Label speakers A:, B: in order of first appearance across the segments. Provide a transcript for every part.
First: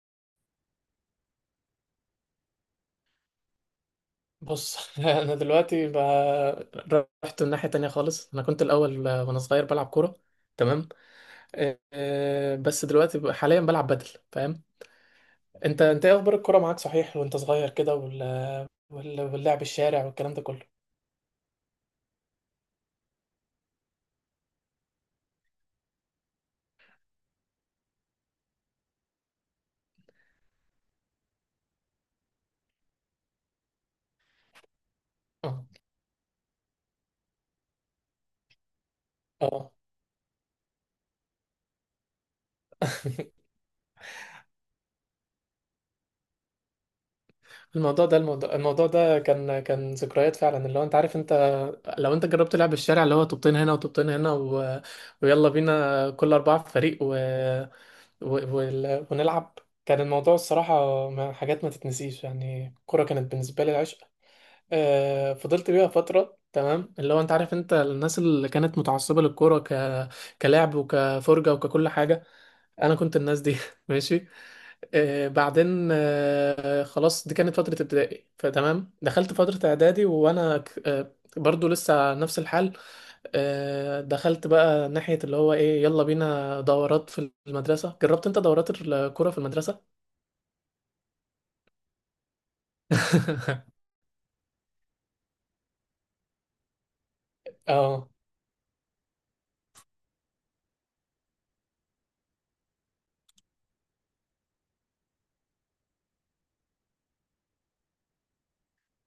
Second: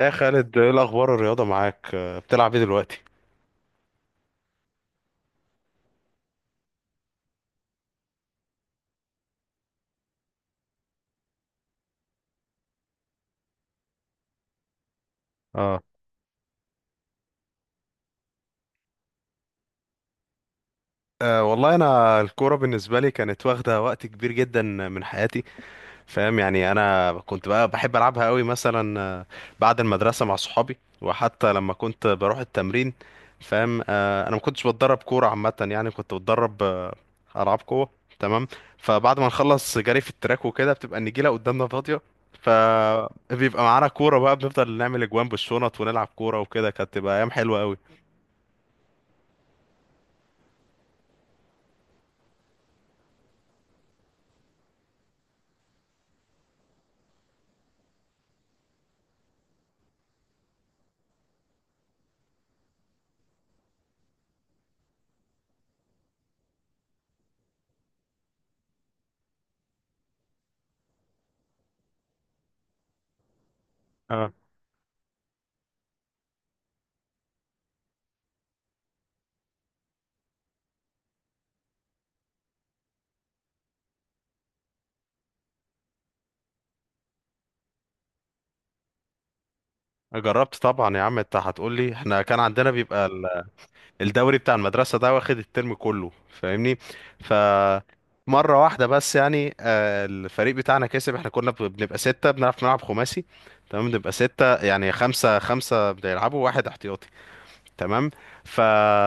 A: يا خالد، ايه الاخبار؟ الرياضه معاك. بتلعب ايه دلوقتي؟
B: بص انا دلوقتي رحت الناحية تانية خالص. انا كنت الاول، وانا صغير بلعب كورة. تمام. بس دلوقتي حاليا بلعب بدل. فاهم؟
A: اه.
B: انت ايه اخبار الكورة معاك؟ صحيح وانت صغير كده واللعب الشارع والكلام ده كله.
A: أه، والله انا الكوره بالنسبه لي كانت واخده وقت كبير جدا من حياتي. فاهم؟ يعني انا كنت بقى بحب العبها قوي، مثلا بعد المدرسه مع صحابي، وحتى لما كنت بروح التمرين. فاهم؟ انا ما كنتش بتدرب كوره عامه،
B: اه،
A: يعني كنت بتدرب العاب قوه. تمام. فبعد ما
B: اه.
A: نخلص جري في التراك وكده بتبقى النجيله قدامنا فاضيه. فبيبقى معانا كوره بقى، بنفضل نعمل اجوان بالشنط ونلعب كوره، وكده كانت تبقى ايام حلوه قوي.
B: الموضوع ده كان ذكريات فعلا، اللي هو انت عارف. انت لو انت جربت لعب الشارع، اللي هو طوبتين هنا وطوبتين هنا ويلا بينا كل اربعة في فريق ونلعب. كان الموضوع الصراحة، حاجات ما تتنسيش. يعني الكورة كانت بالنسبة لي العشق. فضلت بيها فترة. تمام، اللي هو انت عارف، انت الناس اللي كانت متعصبة للكورة كلعب وكفرجة وككل حاجة، انا كنت الناس دي. ماشي.
A: اه.
B: بعدين خلاص، دي كانت فترة ابتدائي. فتمام، دخلت فترة اعدادي وانا برضو لسه نفس الحال. دخلت بقى ناحية اللي هو ايه، يلا بينا دورات في المدرسة. جربت انت دورات الكرة في المدرسة؟
A: جربت طبعا يا عم، انت هتقول لي احنا كان عندنا بيبقى الدوري بتاع المدرسة ده واخد الترم كله. فاهمني؟ ف
B: اه،
A: مرة واحدة بس يعني، الفريق بتاعنا كسب. احنا كنا بنبقى ستة، بنعرف نلعب خماسي. تمام؟ بنبقى ستة، يعني خمسة خمسة بيلعبوا، واحد احتياطي. تمام. ف...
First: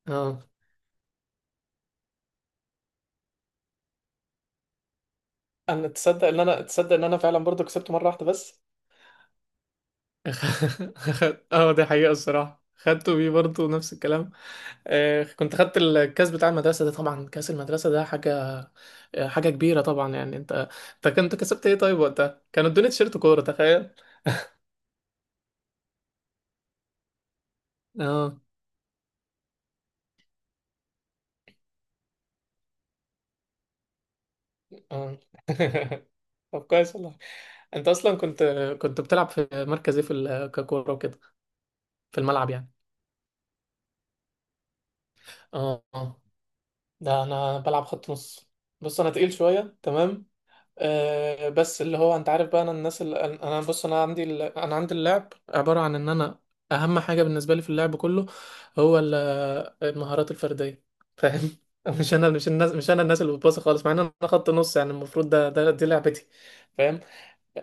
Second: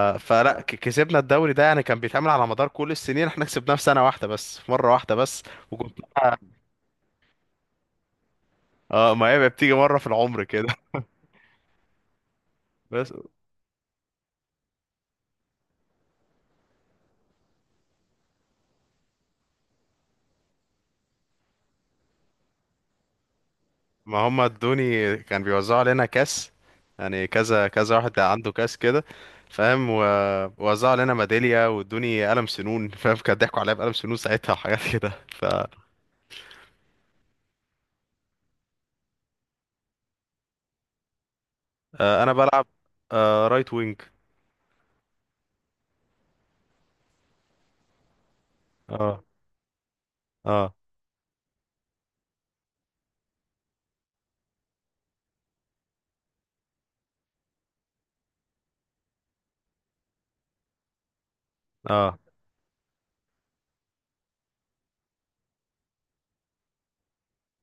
B: اه.
A: كسبنا الدوري ده، يعني كان بيتعمل على مدار كل السنين، احنا كسبناه في سنة واحدة بس، في مرة واحدة بس.
B: انا
A: وكنت
B: تصدق ان انا فعلا برضو كسبت مره واحده بس.
A: اه، ما هي بتيجي مرة في العمر كده.
B: اه، دي حقيقة الصراحة،
A: بس.
B: خدته بيه برضه نفس الكلام. كنت خدت الكاس بتاع المدرسة ده. طبعا كاس المدرسة ده حاجة، حاجة كبيرة طبعا. يعني انت كنت كسبت ايه طيب؟ وقتها كانوا ادوني تيشيرت كورة، تخيل.
A: ما هم ادوني، كان بيوزعوا علينا كاس، يعني كذا كذا واحد
B: اه،
A: عنده كاس كده. فاهم؟ ووزعوا علينا ميدالية، وادوني قلم سنون. فاهم؟ كان ضحكوا عليا بقلم سنون ساعتها وحاجات كده.
B: اه.
A: ف
B: طب كويس والله. انت اصلا كنت بتلعب في مركز ايه ككوره وكده؟ في
A: آه، انا
B: الملعب
A: بلعب
B: يعني.
A: رايت وينج.
B: اه، آه. ده انا بلعب خط نص. بص انا
A: اه،
B: تقيل شويه، تمام.
A: اه،
B: آه، بس اللي هو انت عارف بقى، انا الناس اللي انا بص، انا عندي اللعب عباره عن ان انا اهم حاجه بالنسبه لي في اللعب كله، هو ال- المهارات الفرديه. فاهم؟ مش
A: اه،
B: انا مش الناس مش انا الناس اللي بتباصي خالص، مع ان انا خط نص، يعني المفروض ده دي لعبتي. فاهم؟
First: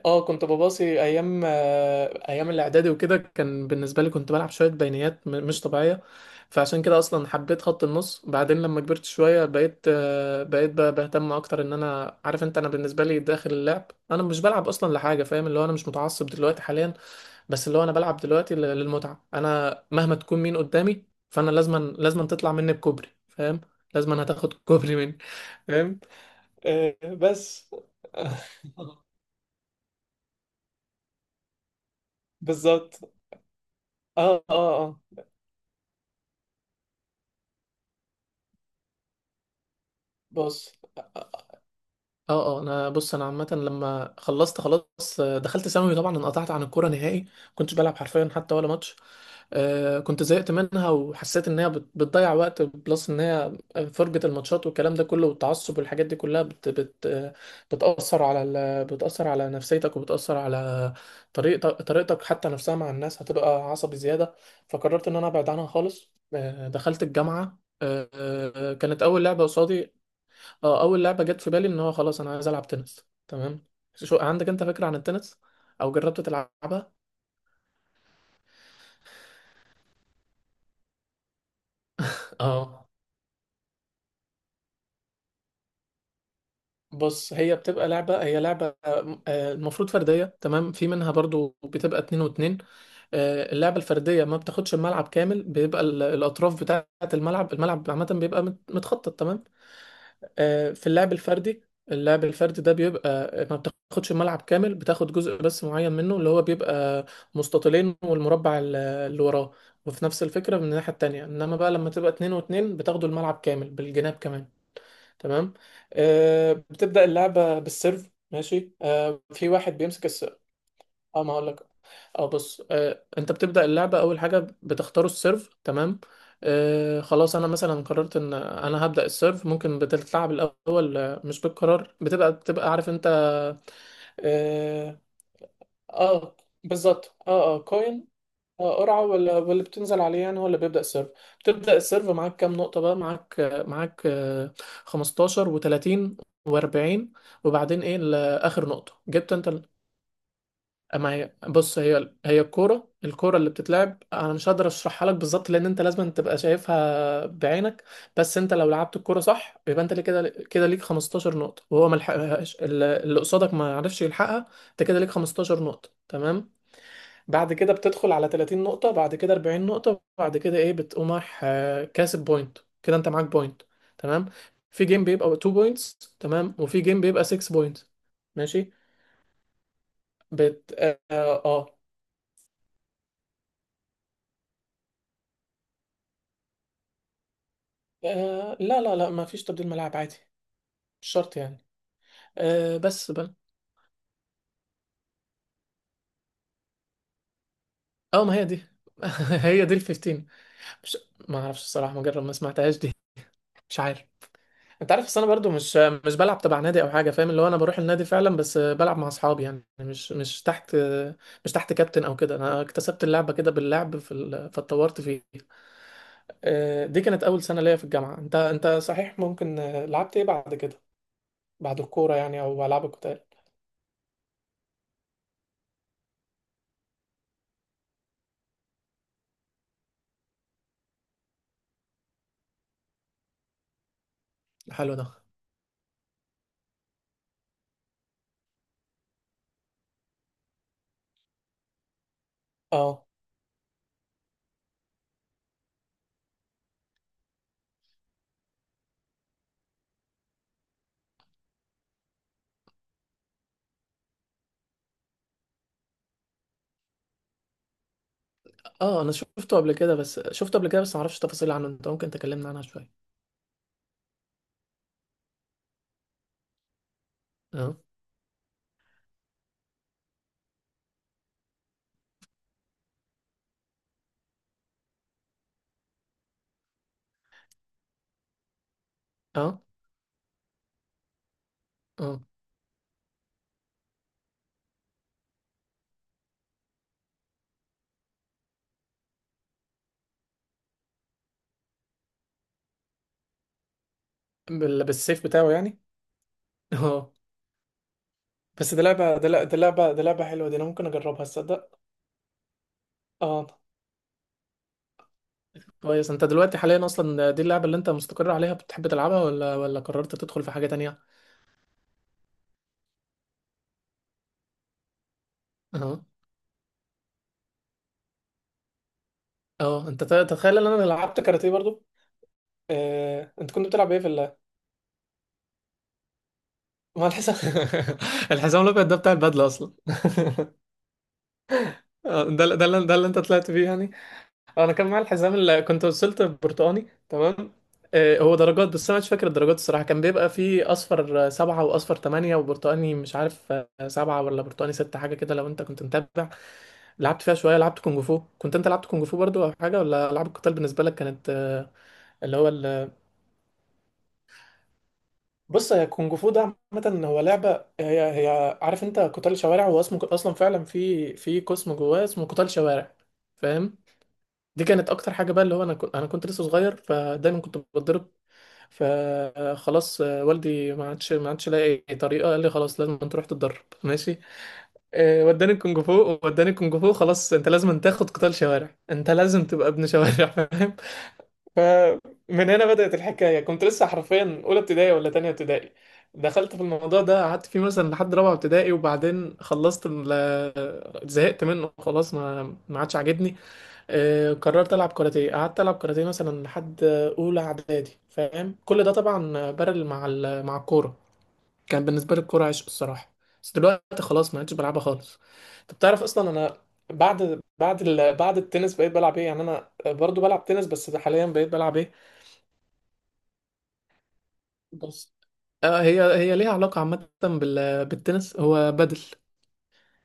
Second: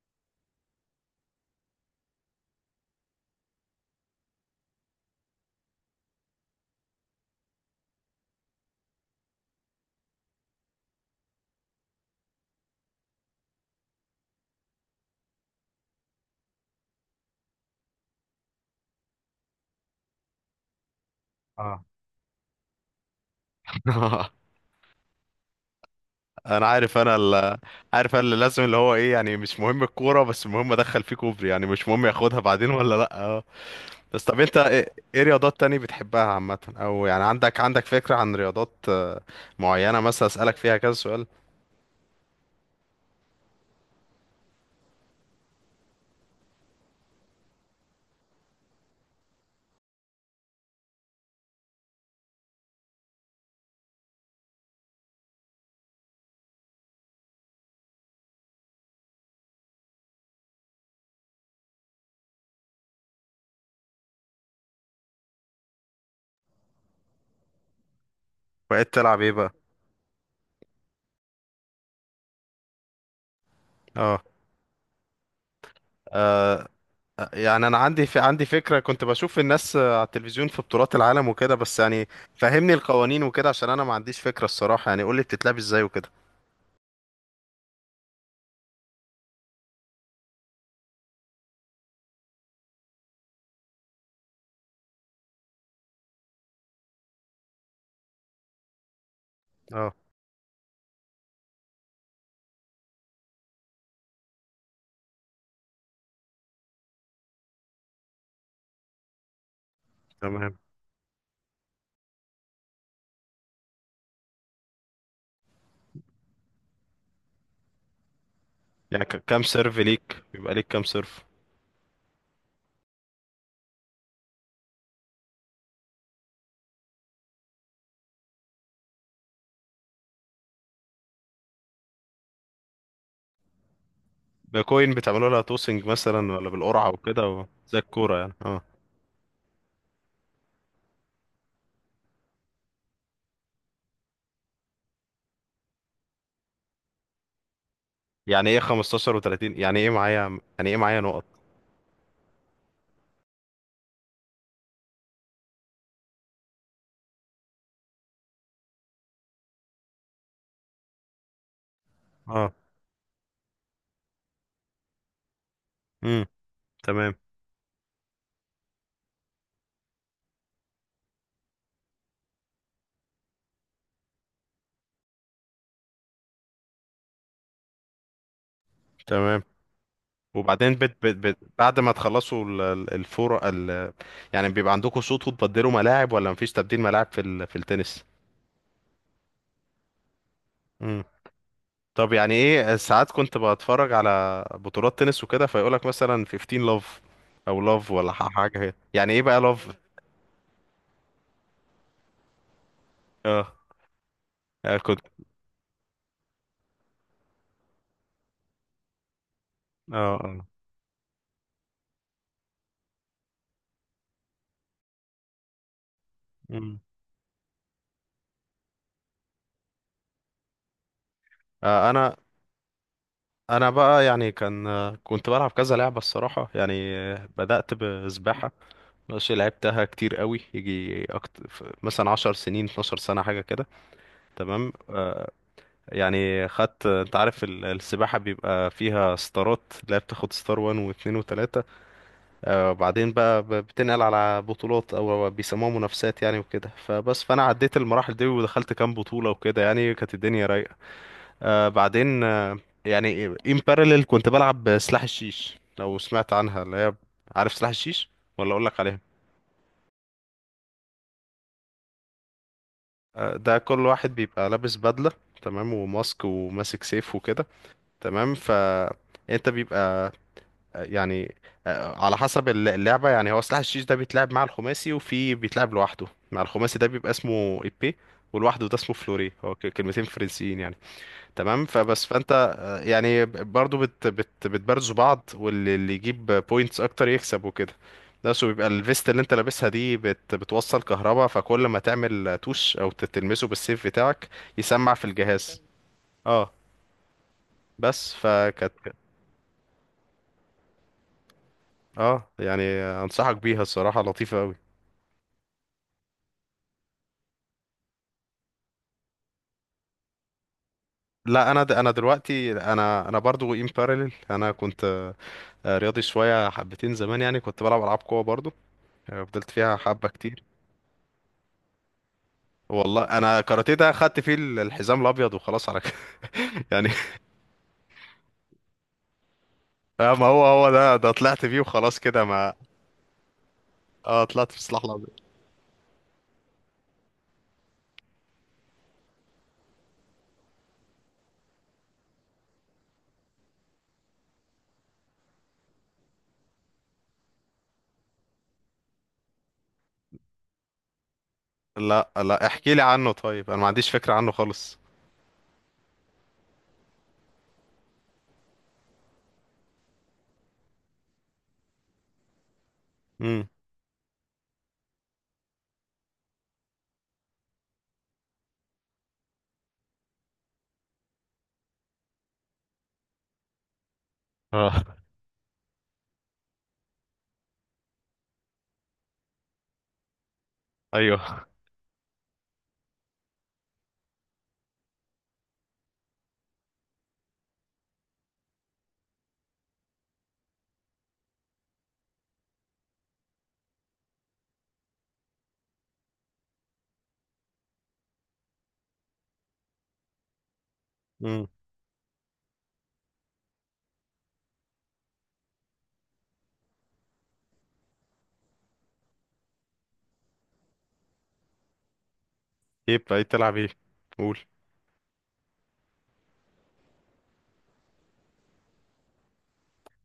B: اه، كنت بباصي ايام، ايام الاعدادي وكده. كان بالنسبه لي كنت بلعب شويه بينيات مش طبيعيه. فعشان كده اصلا حبيت خط النص. بعدين لما كبرت شويه بقيت، بقيت بهتم اكتر. ان انا عارف انت، انا بالنسبه لي داخل اللعب انا مش بلعب اصلا لحاجه، فاهم؟ اللي هو انا مش متعصب دلوقتي حاليا، بس اللي هو انا بلعب دلوقتي للمتعه. انا مهما تكون مين قدامي، فانا لازما
A: اه.
B: لازما تطلع مني بكوبري، فاهم؟ لازما هتاخد كوبري مني. فاهم؟
A: انا
B: آه،
A: عارف.
B: بس
A: عارف انا اللي لازم، اللي هو ايه، يعني مش مهم الكورة، بس المهم ادخل فيه كوبري، يعني مش مهم ياخدها بعدين ولا
B: بالظبط.
A: لا. بس، طب
B: اه،
A: انت ايه
B: اه، اه.
A: ايه رياضات تاني بتحبها عامة؟ او يعني عندك فكرة عن رياضات معينة مثلا اسألك
B: بص،
A: فيها كذا سؤال؟
B: اه، اه، انا بص انا عامه، لما خلصت خلاص، دخلت ثانوي، طبعا انقطعت عن الكوره نهائي، كنتش بلعب حرفيا حتى ولا ماتش. آه، كنت زهقت منها، وحسيت ان هي بتضيع وقت بلس، ان هي فرجه الماتشات والكلام ده كله والتعصب والحاجات دي كلها بت بت آه، بتاثر على بتاثر على نفسيتك، وبتاثر على طريقتك حتى نفسها مع الناس، هتبقى عصبي زياده. فقررت ان انا ابعد عنها خالص. دخلت الجامعه.
A: بقيت
B: كانت
A: تلعب
B: اول
A: ايه
B: لعبه
A: بقى؟
B: قصادي. اه، اول لعبه جت في بالي ان هو خلاص انا عايز العب تنس. تمام، شو
A: اه.
B: عندك انت فكره عن التنس؟ او جربت
A: آه،
B: تلعبها؟
A: يعني انا عندي فكرة، كنت بشوف الناس على التلفزيون في بطولات العالم وكده، بس يعني فهمني
B: اه،
A: القوانين وكده عشان انا ما عنديش فكرة الصراحة. يعني قولي بتتلعب ازاي وكده.
B: بص هي بتبقى لعبة، هي لعبة، المفروض فردية. تمام، في منها برضو بتبقى اتنين واتنين. اللعبة الفردية ما بتاخدش الملعب كامل، بيبقى الأطراف بتاعة الملعب عامة بيبقى متخطط. تمام،
A: اه،
B: في اللعب الفردي، اللعب الفردي ده بيبقى ما بتاخدش الملعب كامل، بتاخد جزء بس معين منه، اللي هو بيبقى مستطيلين والمربع اللي وراه. وفي نفس الفكرة
A: تمام.
B: من الناحية التانية، انما بقى لما تبقى اتنين واتنين بتاخدوا الملعب كامل بالجناب كمان. تمام، بتبدأ اللعبة بالسيرف. ماشي،
A: يعني كام
B: في
A: سيرف
B: واحد بيمسك.
A: ليك؟ بيبقى ليك كام
B: اه،
A: سيرف؟
B: ما هقول لك. اه، بص، آه، انت بتبدأ اللعبة، اول حاجة بتختاروا السيرف. تمام، آه، خلاص انا مثلا قررت ان انا هبدأ السيرف، ممكن بتتلعب الاول، مش بالقرار، بتبقى عارف انت.
A: بكوين
B: اه.
A: بتعملوا لها توسنج مثلا،
B: آه،
A: ولا بالقرعة
B: بالظبط،
A: وكده،
B: اه، اه،
A: زي
B: كوين.
A: الكورة يعني؟ اه.
B: اه، قرعة ولا، واللي بتنزل عليه يعني هو اللي بيبدأ السيرف. بتبدأ السيرف، معاك كام نقطة بقى؟ معاك، معاك، آه، 15 و30 و40. وبعدين ايه
A: يعني ايه
B: اخر نقطة
A: 15
B: جبت
A: و30؟
B: انت؟
A: يعني ايه معايا
B: ما
A: نقط؟
B: هي بص، هي الكوره اللي بتتلعب انا مش هقدر اشرحها لك بالظبط، لان انت لازم تبقى شايفها بعينك. بس انت لو لعبت الكوره صح، يبقى انت ليه كده ليك 15 نقطه، وهو ما
A: اه.
B: لحقهاش، اللي قصادك ما عرفش يلحقها، انت كده ليك 15 نقطه.
A: امم.
B: تمام،
A: تمام.
B: بعد كده بتدخل على 30 نقطه، بعد كده 40 نقطه، بعد كده ايه، بتقوم رايح، كاسب بوينت كده، انت معاك بوينت. تمام، في جيم بيبقى 2 بوينتس، تمام، وفي جيم بيبقى 6 بوينتس. ماشي.
A: تمام،
B: بت
A: وبعدين
B: اه
A: بت بت بت
B: آه،
A: بعد ما تخلصوا الفور يعني بيبقى عندكم شوط وتبدلوا ملاعب، ولا مفيش تبديل ملاعب في التنس؟
B: آه لا، لا، لا، ما فيش تبديل ملاعب عادي،
A: امم.
B: مش شرط يعني.
A: طب يعني ايه
B: آه
A: ساعات
B: بس بل
A: كنت بتفرج على بطولات تنس وكده فيقولك مثلا 15 لاف، او لاف، ولا
B: اه، ما هي
A: حاجه
B: دي
A: هي؟ يعني ايه بقى
B: هي
A: لاف؟
B: دي ال 15. مش، ما اعرفش الصراحه، ما جرب، ما سمعتهاش دي.
A: اه.
B: مش عارف.
A: آه،
B: انت
A: كنت
B: عارف، بس انا برضو مش، مش بلعب تبع نادي او حاجه، فاهم؟ اللي هو انا بروح النادي فعلا، بس بلعب مع اصحابي يعني، مش،
A: اه،
B: مش
A: اه،
B: تحت، مش تحت كابتن او كده. انا اكتسبت اللعبه كده باللعب في فاتطورت فيه.
A: مم.
B: آه، دي كانت اول سنه ليا في الجامعه. انت صحيح، ممكن، لعبت ايه بعد كده؟ بعد
A: آه،
B: الكوره
A: انا
B: يعني، او العاب القتال.
A: انا بقى يعني، كان كنت بلعب كذا لعبه الصراحه، يعني بدات بسباحه. ماشي، لعبتها كتير قوي، يجي مثلا 10 سنين، 12 سنه حاجه كده. تمام.
B: حلو ده.
A: يعني خدت، انت عارف السباحه بيبقى فيها ستارات، لا بتاخد ستار 1 و2 و3،
B: اه،
A: وبعدين بقى بتنقل على بطولات او بيسموها منافسات يعني وكده. فبس، فانا عديت المراحل دي، ودخلت كام بطوله وكده، يعني كانت الدنيا رايقه. بعدين. يعني ان بارلل كنت بلعب سلاح الشيش، لو سمعت عنها، اللي هي، عارف سلاح الشيش؟ ولا اقول لك عليها؟
B: اه، انا شفته قبل كده، بس شفته قبل كده بس ما اعرفش تفاصيل عنه. انت ممكن تكلمنا عنها شويه؟
A: ده كل واحد بيبقى لابس بدلة، تمام، وماسك سيف وكده.
B: اه،
A: تمام. انت بيبقى، آه، يعني على حسب اللعبة. يعني هو سلاح الشيش ده بيتلعب مع الخماسي، وفي بيتلعب لوحده. مع الخماسي ده بيبقى اسمه ايبي، ولوحده ده اسمه فلوري. هو
B: اه،
A: كلمتين فرنسيين يعني. تمام. فبس،
B: اه.
A: فانت يعني برضو بت بت بتبرزوا بعض، واللي يجيب بوينتس اكتر يكسب وكده. بس. وبيبقى الفيست اللي انت لابسها دي بتوصل كهربا، فكل ما تعمل توش او تلمسه بالسيف بتاعك يسمع في
B: بالسيف بتاعه
A: الجهاز.
B: يعني؟
A: اه.
B: اه،
A: بس فكانت.
B: بس دي لعبه، دي لعبه حلوه دي، انا ممكن اجربها تصدق.
A: اه، يعني انصحك
B: اه،
A: بيها الصراحة، لطيفة قوي.
B: كويس. انت دلوقتي حاليا اصلا دي اللعبه اللي انت مستقر عليها، بتحب تلعبها، ولا، ولا قررت تدخل في حاجه تانية؟
A: لا انا، انا دلوقتي، انا برضو ان باراليل، انا كنت
B: اه،
A: رياضي شوية حبتين زمان، يعني كنت بلعب العاب قوة برضو. فضلت فيها
B: اه، انت
A: حبة كتير.
B: تتخيل ان انا لعبت كاراتيه برضو؟
A: والله
B: آه.
A: انا
B: انت كنت
A: كاراتيه ده
B: بتلعب ايه في
A: خدت فيه
B: ال؟
A: الحزام الابيض وخلاص على كده. يعني
B: ما الحزام الحزام الابيض ده بتاع البدله اصلا.
A: ما هو ده طلعت فيه وخلاص كده ما.
B: ده اللي انت طلعت فيه يعني؟
A: اه، طلعت في
B: انا
A: السلاح
B: كان معايا
A: الابيض.
B: الحزام اللي كنت وصلت برتقاني. تمام، هو درجات، بس انا مش فاكر الدرجات الصراحه. كان بيبقى فيه اصفر، سبعة، واصفر تمانية، وبرتقاني مش عارف، سبعة، ولا برتقاني ستة، حاجه كده، لو انت كنت متابع. لعبت فيها شويه، لعبت كونج فو. كنت انت لعبت كونج فو برضو او حاجه؟ ولا العاب القتال بالنسبه لك كانت،
A: لا
B: اللي
A: لا،
B: هو
A: احكي لي
B: ال...
A: عنه طيب، انا ما عنديش فكرة عنه خالص.
B: بص، هي كونج فو ده عامه هو لعبه، هي عارف انت قتال شوارع، هو اسمه اصلا فعلا في قسم جواه اسمه قتال شوارع.
A: امم.
B: فاهم؟ دي كانت اكتر حاجه بقى، اللي هو انا كنت لسه صغير، فدايما كنت بتضرب، فخلاص والدي ما عادش لاقي أي طريقه، قال لي خلاص، لازم انت تروح تتدرب. ماشي،
A: اه.
B: وداني الكونج فو، خلاص انت لازم أن تاخد قتال شوارع، انت لازم تبقى ابن شوارع. فاهم؟
A: ايوه.
B: فمن هنا بدأت الحكايه. كنت لسه حرفيا اولى ابتدائي ولا تانية ابتدائي، دخلت في الموضوع ده، قعدت فيه مثلا لحد رابعه ابتدائي، وبعدين خلصت زهقت منه خلاص، ما عادش عاجبني. قررت العب كاراتيه، قعدت العب كاراتيه مثلا لحد اولى اعدادي. فاهم؟ كل ده طبعا بارل مع مع الكوره.
A: امم.
B: كان بالنسبه لي الكوره عشق الصراحه، بس دلوقتي خلاص ما عدتش بلعبها خالص. انت بتعرف اصلا انا، بعد بعد التنس بقيت بلعب ايه يعني؟ انا برضو بلعب تنس، بس حاليا بقيت بلعب ايه؟
A: ايه بقى إيه تلعب ايه؟ قول.
B: بس، آه، هي ليها علاقه عامه بالتنس، هو بدل.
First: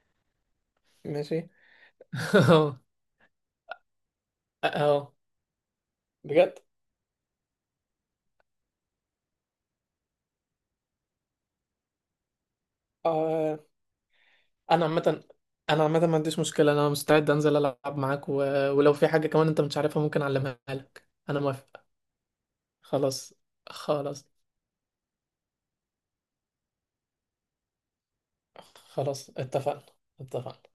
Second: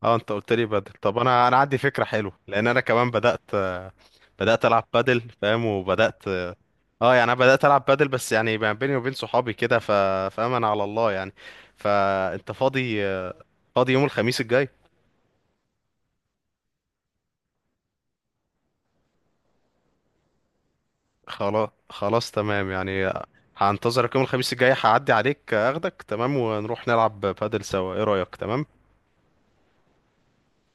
A: اه، انت قلت لي بدل. طب
B: ماشي،
A: انا انا عندي فكرة حلوة، لان
B: اه،
A: انا كمان بدأت العب
B: اه،
A: بدل. فاهم؟ وبدأت. اه،
B: بجد.
A: يعني انا بدأت العب بدل، بس يعني ما بيني وبين صحابي كده، فاهم؟ انا على الله يعني. فانت فاضي يوم الخميس الجاي؟
B: انا عامه انا عامه ما عنديش مشكله، انا مستعد انزل العب معاك ولو في حاجه كمان انت مش عارفها ممكن اعلمها لك، انا
A: خلاص،
B: موافق.
A: خلاص، تمام يعني.
B: خلاص.
A: هنتظرك يوم
B: خلاص
A: الخميس الجاي، هعدي عليك اخدك، تمام، ونروح نلعب بادل سوا. ايه رأيك؟ تمام.
B: خلاص اتفقنا، اتفقنا.